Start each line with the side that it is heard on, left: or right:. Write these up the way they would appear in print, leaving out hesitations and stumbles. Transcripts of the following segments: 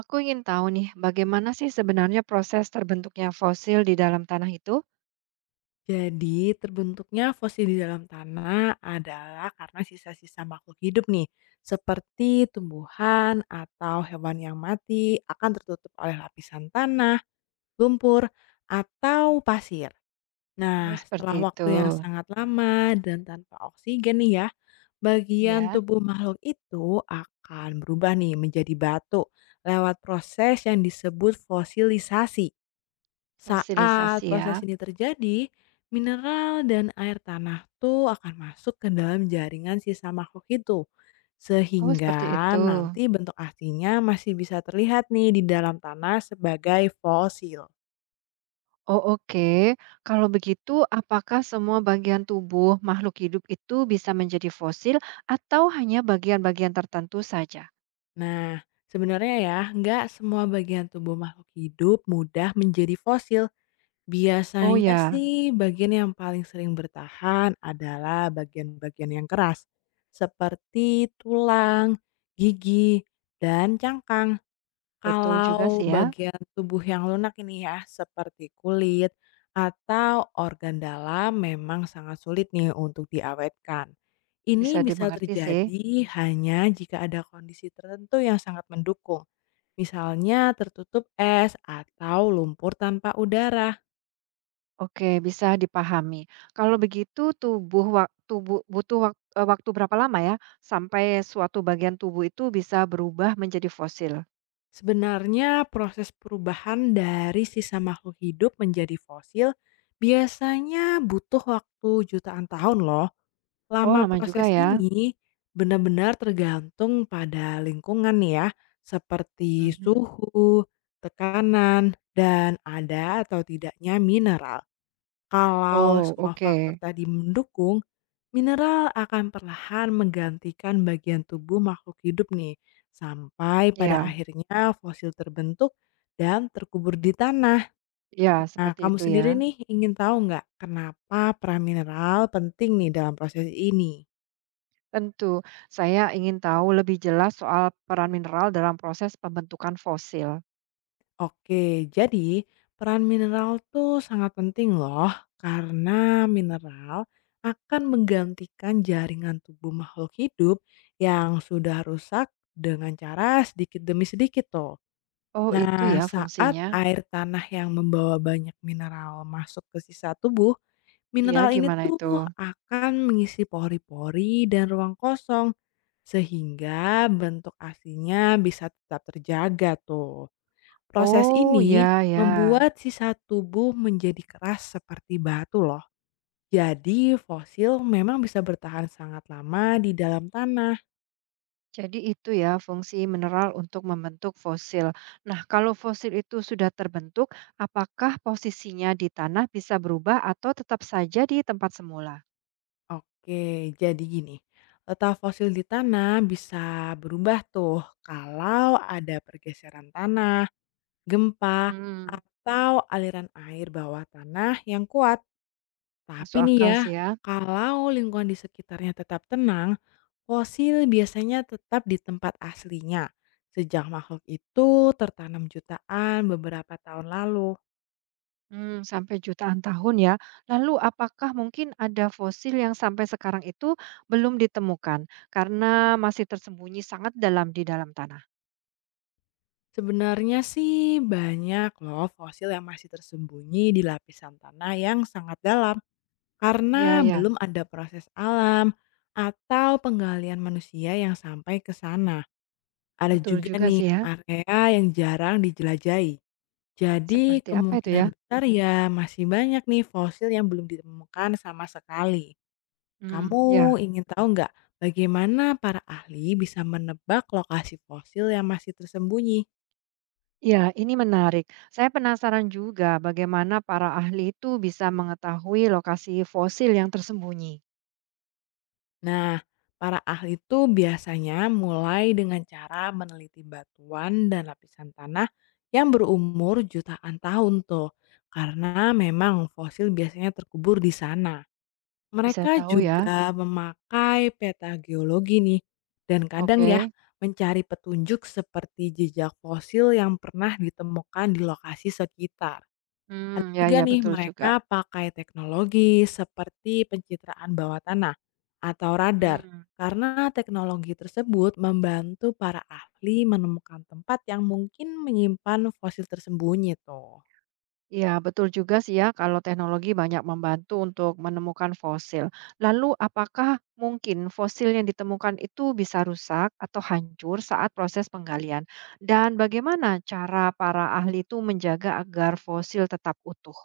right: Aku ingin tahu nih, bagaimana sih sebenarnya proses terbentuknya fosil di dalam tanah itu?
left: Jadi, terbentuknya fosil di dalam tanah adalah karena sisa-sisa makhluk hidup nih, seperti tumbuhan atau hewan yang mati akan tertutup oleh lapisan tanah, lumpur, atau pasir.
right: Oh,
left: Nah,
right: seperti
left: setelah
right: itu.
left: waktu yang sangat lama dan tanpa oksigen nih ya, bagian
right: Ya,
left: tubuh makhluk itu akan berubah nih menjadi batu lewat proses yang disebut fosilisasi. Saat
right: fosilisasi
left: proses
right: ya.
left: ini terjadi, mineral dan air tanah tuh akan masuk ke dalam jaringan sisa makhluk itu.
right: Oh,
left: Sehingga
right: seperti itu.
left: nanti bentuk aslinya masih bisa terlihat nih di dalam tanah sebagai fosil.
right: Oh, oke. Kalau begitu, apakah semua bagian tubuh makhluk hidup itu bisa menjadi fosil atau hanya bagian-bagian tertentu saja?
left: Nah, sebenarnya ya, nggak semua bagian tubuh makhluk hidup mudah menjadi fosil.
right: Oh
left: Biasanya
right: ya,
left: sih bagian yang paling sering bertahan adalah bagian-bagian yang keras, seperti tulang, gigi, dan cangkang.
right: betul juga
left: Kalau
right: sih ya.
left: bagian tubuh yang lunak ini ya, seperti kulit atau organ dalam memang sangat sulit nih untuk diawetkan. Ini
right: Bisa
left: bisa
right: dimengerti sih.
left: terjadi hanya jika ada kondisi tertentu yang sangat mendukung, misalnya tertutup es atau lumpur tanpa udara.
right: Oke, bisa dipahami. Kalau begitu tubuh wak tubuh butuh wak eee, waktu berapa lama ya, sampai suatu bagian tubuh itu bisa berubah menjadi fosil?
left: Sebenarnya proses perubahan dari sisa makhluk hidup menjadi fosil biasanya butuh waktu jutaan tahun loh.
right: Oh,
left: Lama
right: lama juga
left: proses
right: ya.
left: ini benar-benar tergantung pada lingkungan nih ya, seperti
right: Mhm.
left: suhu, tekanan, dan ada atau tidaknya mineral. Kalau
right: Oh,
left: semua
right: oke.
left: faktor tadi mendukung, mineral akan perlahan menggantikan bagian tubuh makhluk hidup nih, sampai pada
right: Ya,
left: akhirnya fosil terbentuk dan terkubur di tanah.
right: ya,
left: Nah,
right: seperti
left: kamu
right: itu
left: sendiri
right: ya.
left: nih ingin tahu nggak kenapa peran mineral penting nih dalam proses ini?
right: Tentu. Saya ingin tahu lebih jelas soal peran mineral dalam proses pembentukan fosil.
left: Oke, jadi peran mineral tuh sangat penting loh, karena mineral akan menggantikan jaringan tubuh makhluk hidup yang sudah rusak dengan cara sedikit demi sedikit tuh.
right: Oh, itu
left: Nah,
right: ya
left: saat
right: fungsinya.
left: air tanah yang membawa banyak mineral masuk ke sisa tubuh,
right: Iya,
left: mineral ini
right: gimana
left: tuh
right: itu?
left: akan mengisi pori-pori dan ruang kosong, sehingga bentuk aslinya bisa tetap terjaga tuh. Proses
right: Oh,
left: ini
right: ya ya.
left: membuat sisa tubuh menjadi keras seperti batu loh. Jadi fosil memang bisa bertahan sangat lama di dalam tanah.
right: Jadi itu ya fungsi mineral untuk membentuk fosil. Nah, kalau fosil itu sudah terbentuk, apakah posisinya di tanah bisa berubah atau tetap saja di tempat semula?
left: Oke, jadi gini. Letak fosil di tanah bisa berubah tuh kalau ada pergeseran tanah, gempa,
right: Hmm,
left: atau aliran air bawah tanah yang kuat. Tapi
right: masuk
left: nih
right: akal
left: ya,
right: sih ya.
left: kalau lingkungan di sekitarnya tetap tenang, fosil biasanya tetap di tempat aslinya. Sejak makhluk itu tertanam jutaan beberapa tahun lalu.
right: Hmm, sampai jutaan tahun ya. Lalu apakah mungkin ada fosil yang sampai sekarang itu belum ditemukan karena masih tersembunyi sangat dalam di dalam tanah?
left: Sebenarnya sih banyak loh fosil yang masih tersembunyi di lapisan tanah yang sangat dalam
right: Iya,
left: karena
right: ya.
left: belum ada proses alam atau penggalian manusia yang sampai ke sana. Ada
right: Betul
left: juga
right: juga
left: nih
right: sih ya.
left: area yang jarang dijelajahi. Jadi
right: Seperti apa itu ya?
left: kemungkinan besar ya masih banyak nih fosil yang belum ditemukan sama sekali.
right: Hmm,
left: Kamu
right: ya.
left: ingin tahu nggak bagaimana para ahli bisa menebak lokasi fosil yang masih tersembunyi?
right: Ya, ini menarik. Saya penasaran juga bagaimana para ahli itu bisa mengetahui lokasi fosil yang tersembunyi.
left: Nah, para ahli itu biasanya mulai dengan cara meneliti batuan dan lapisan tanah yang berumur jutaan tahun tuh. Karena memang fosil biasanya terkubur di sana.
right: Bisa
left: Mereka
right: tahu ya?
left: juga memakai peta geologi nih. Dan kadang ya
right: Oke.
left: mencari petunjuk seperti jejak fosil yang pernah ditemukan di lokasi sekitar. Ada
right: Hmm, ya
left: juga
right: ya
left: nih
right: betul
left: mereka
right: juga.
left: pakai teknologi seperti pencitraan bawah tanah atau radar,
right: Hmm.
left: karena teknologi tersebut membantu para ahli menemukan tempat yang mungkin menyimpan fosil tersembunyi tuh.
right: Ya, betul juga sih ya kalau teknologi banyak membantu untuk menemukan fosil. Lalu apakah mungkin fosil yang ditemukan itu bisa rusak atau hancur saat proses penggalian? Dan bagaimana cara para ahli itu menjaga agar fosil tetap utuh?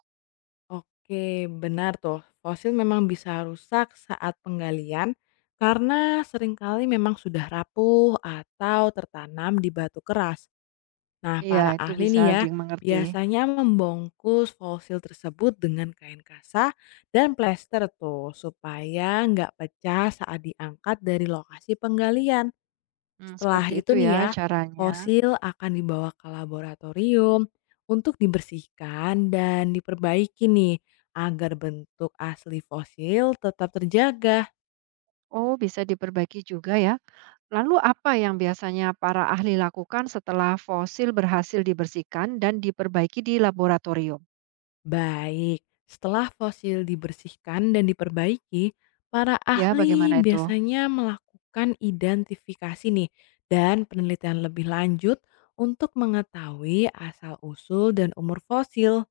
left: Oke, benar tuh. Fosil memang bisa rusak saat penggalian karena seringkali memang sudah rapuh atau tertanam di batu keras. Nah,
right: Iya,
left: para
right: itu
left: ahli
right: bisa
left: nih ya,
right: dimengerti.
left: biasanya membungkus fosil tersebut dengan kain kasa dan plester tuh, supaya nggak pecah saat diangkat dari lokasi penggalian.
right: Hmm,
left: Setelah
right: seperti
left: itu
right: itu
left: nih
right: ya
left: ya,
right: caranya.
left: fosil akan dibawa ke laboratorium untuk dibersihkan dan diperbaiki nih, agar bentuk asli fosil tetap terjaga.
right: Oh, bisa diperbaiki juga ya. Lalu apa yang biasanya para ahli lakukan setelah fosil berhasil dibersihkan dan diperbaiki di laboratorium?
left: Baik, setelah fosil dibersihkan dan diperbaiki, para
right: Ya,
left: ahli
right: bagaimana itu?
left: biasanya melakukan identifikasi nih dan penelitian lebih lanjut untuk mengetahui asal-usul dan umur fosil.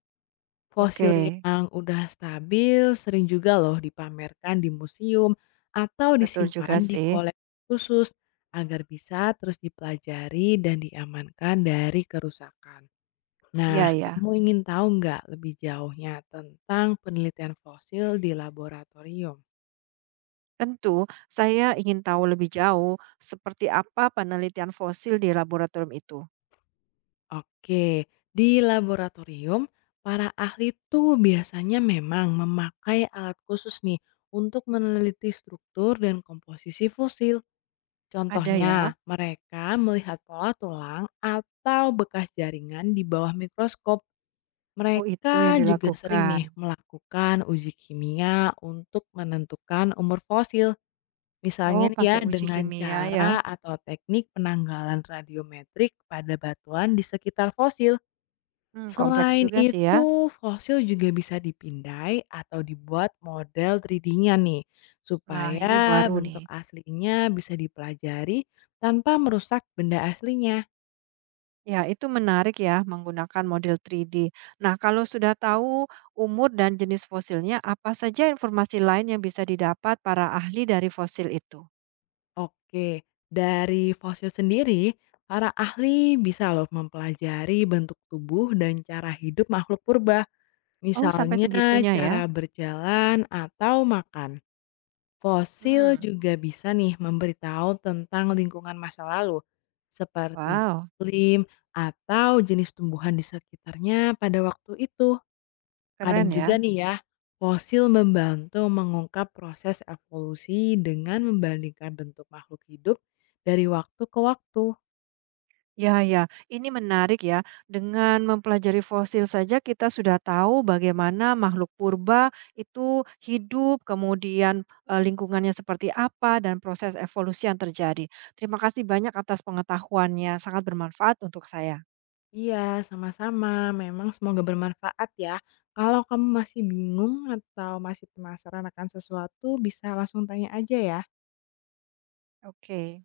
right: Oke,
left: Fosil yang udah stabil sering juga loh dipamerkan di museum atau
right: betul juga
left: disimpan di
right: sih.
left: koleksi khusus agar bisa terus dipelajari dan diamankan dari kerusakan. Nah,
right: Iya ya.
left: kamu ingin tahu nggak lebih jauhnya tentang penelitian fosil di laboratorium?
right: Tentu, saya ingin tahu lebih jauh seperti apa penelitian fosil di laboratorium itu.
left: Oke, di laboratorium, para ahli tuh biasanya memang memakai alat khusus nih untuk meneliti struktur dan komposisi fosil.
right: Ada ya?
left: Contohnya, mereka melihat pola tulang atau bekas jaringan di bawah mikroskop.
right: Oh, itu yang
left: Mereka juga sering
right: dilakukan.
left: nih melakukan uji kimia untuk menentukan umur fosil.
right: Oh,
left: Misalnya nih ya,
right: pakai uji
left: dengan
right: kimia
left: cara
right: ya.
left: atau teknik penanggalan radiometrik pada batuan di sekitar fosil.
right: Hmm, kompleks
left: Selain
right: juga sih ya.
left: itu, fosil juga bisa dipindai atau dibuat model 3D-nya nih,
right: Nah, ini
left: supaya
right: baru
left: bentuk
right: nih.
left: aslinya bisa dipelajari tanpa merusak benda aslinya.
right: Ya, itu menarik ya menggunakan model 3D. Nah, kalau sudah tahu umur dan jenis fosilnya, apa saja informasi lain yang bisa didapat para ahli dari fosil itu?
left: Oke, dari fosil sendiri, para ahli bisa loh mempelajari bentuk tubuh dan cara hidup makhluk purba.
right: Oh, sampai
left: Misalnya
right: segitunya ya.
left: cara berjalan atau makan. Fosil
right: Hmm,
left: juga bisa nih memberitahu tentang lingkungan masa lalu, seperti
right: wow,
left: iklim atau jenis tumbuhan di sekitarnya pada waktu itu. Kadang
right: keren
left: juga
right: ya.
left: nih ya, fosil membantu mengungkap proses evolusi dengan membandingkan bentuk makhluk hidup dari waktu ke waktu.
right: Ya, ya, ini menarik ya. Dengan mempelajari fosil saja kita sudah tahu bagaimana makhluk purba itu hidup, kemudian lingkungannya seperti apa dan proses evolusi yang terjadi. Terima kasih banyak atas pengetahuannya, sangat bermanfaat untuk saya.
left: Iya, sama-sama. Memang semoga bermanfaat ya. Kalau kamu masih bingung atau masih penasaran akan sesuatu, bisa langsung tanya aja ya.
right: Oke.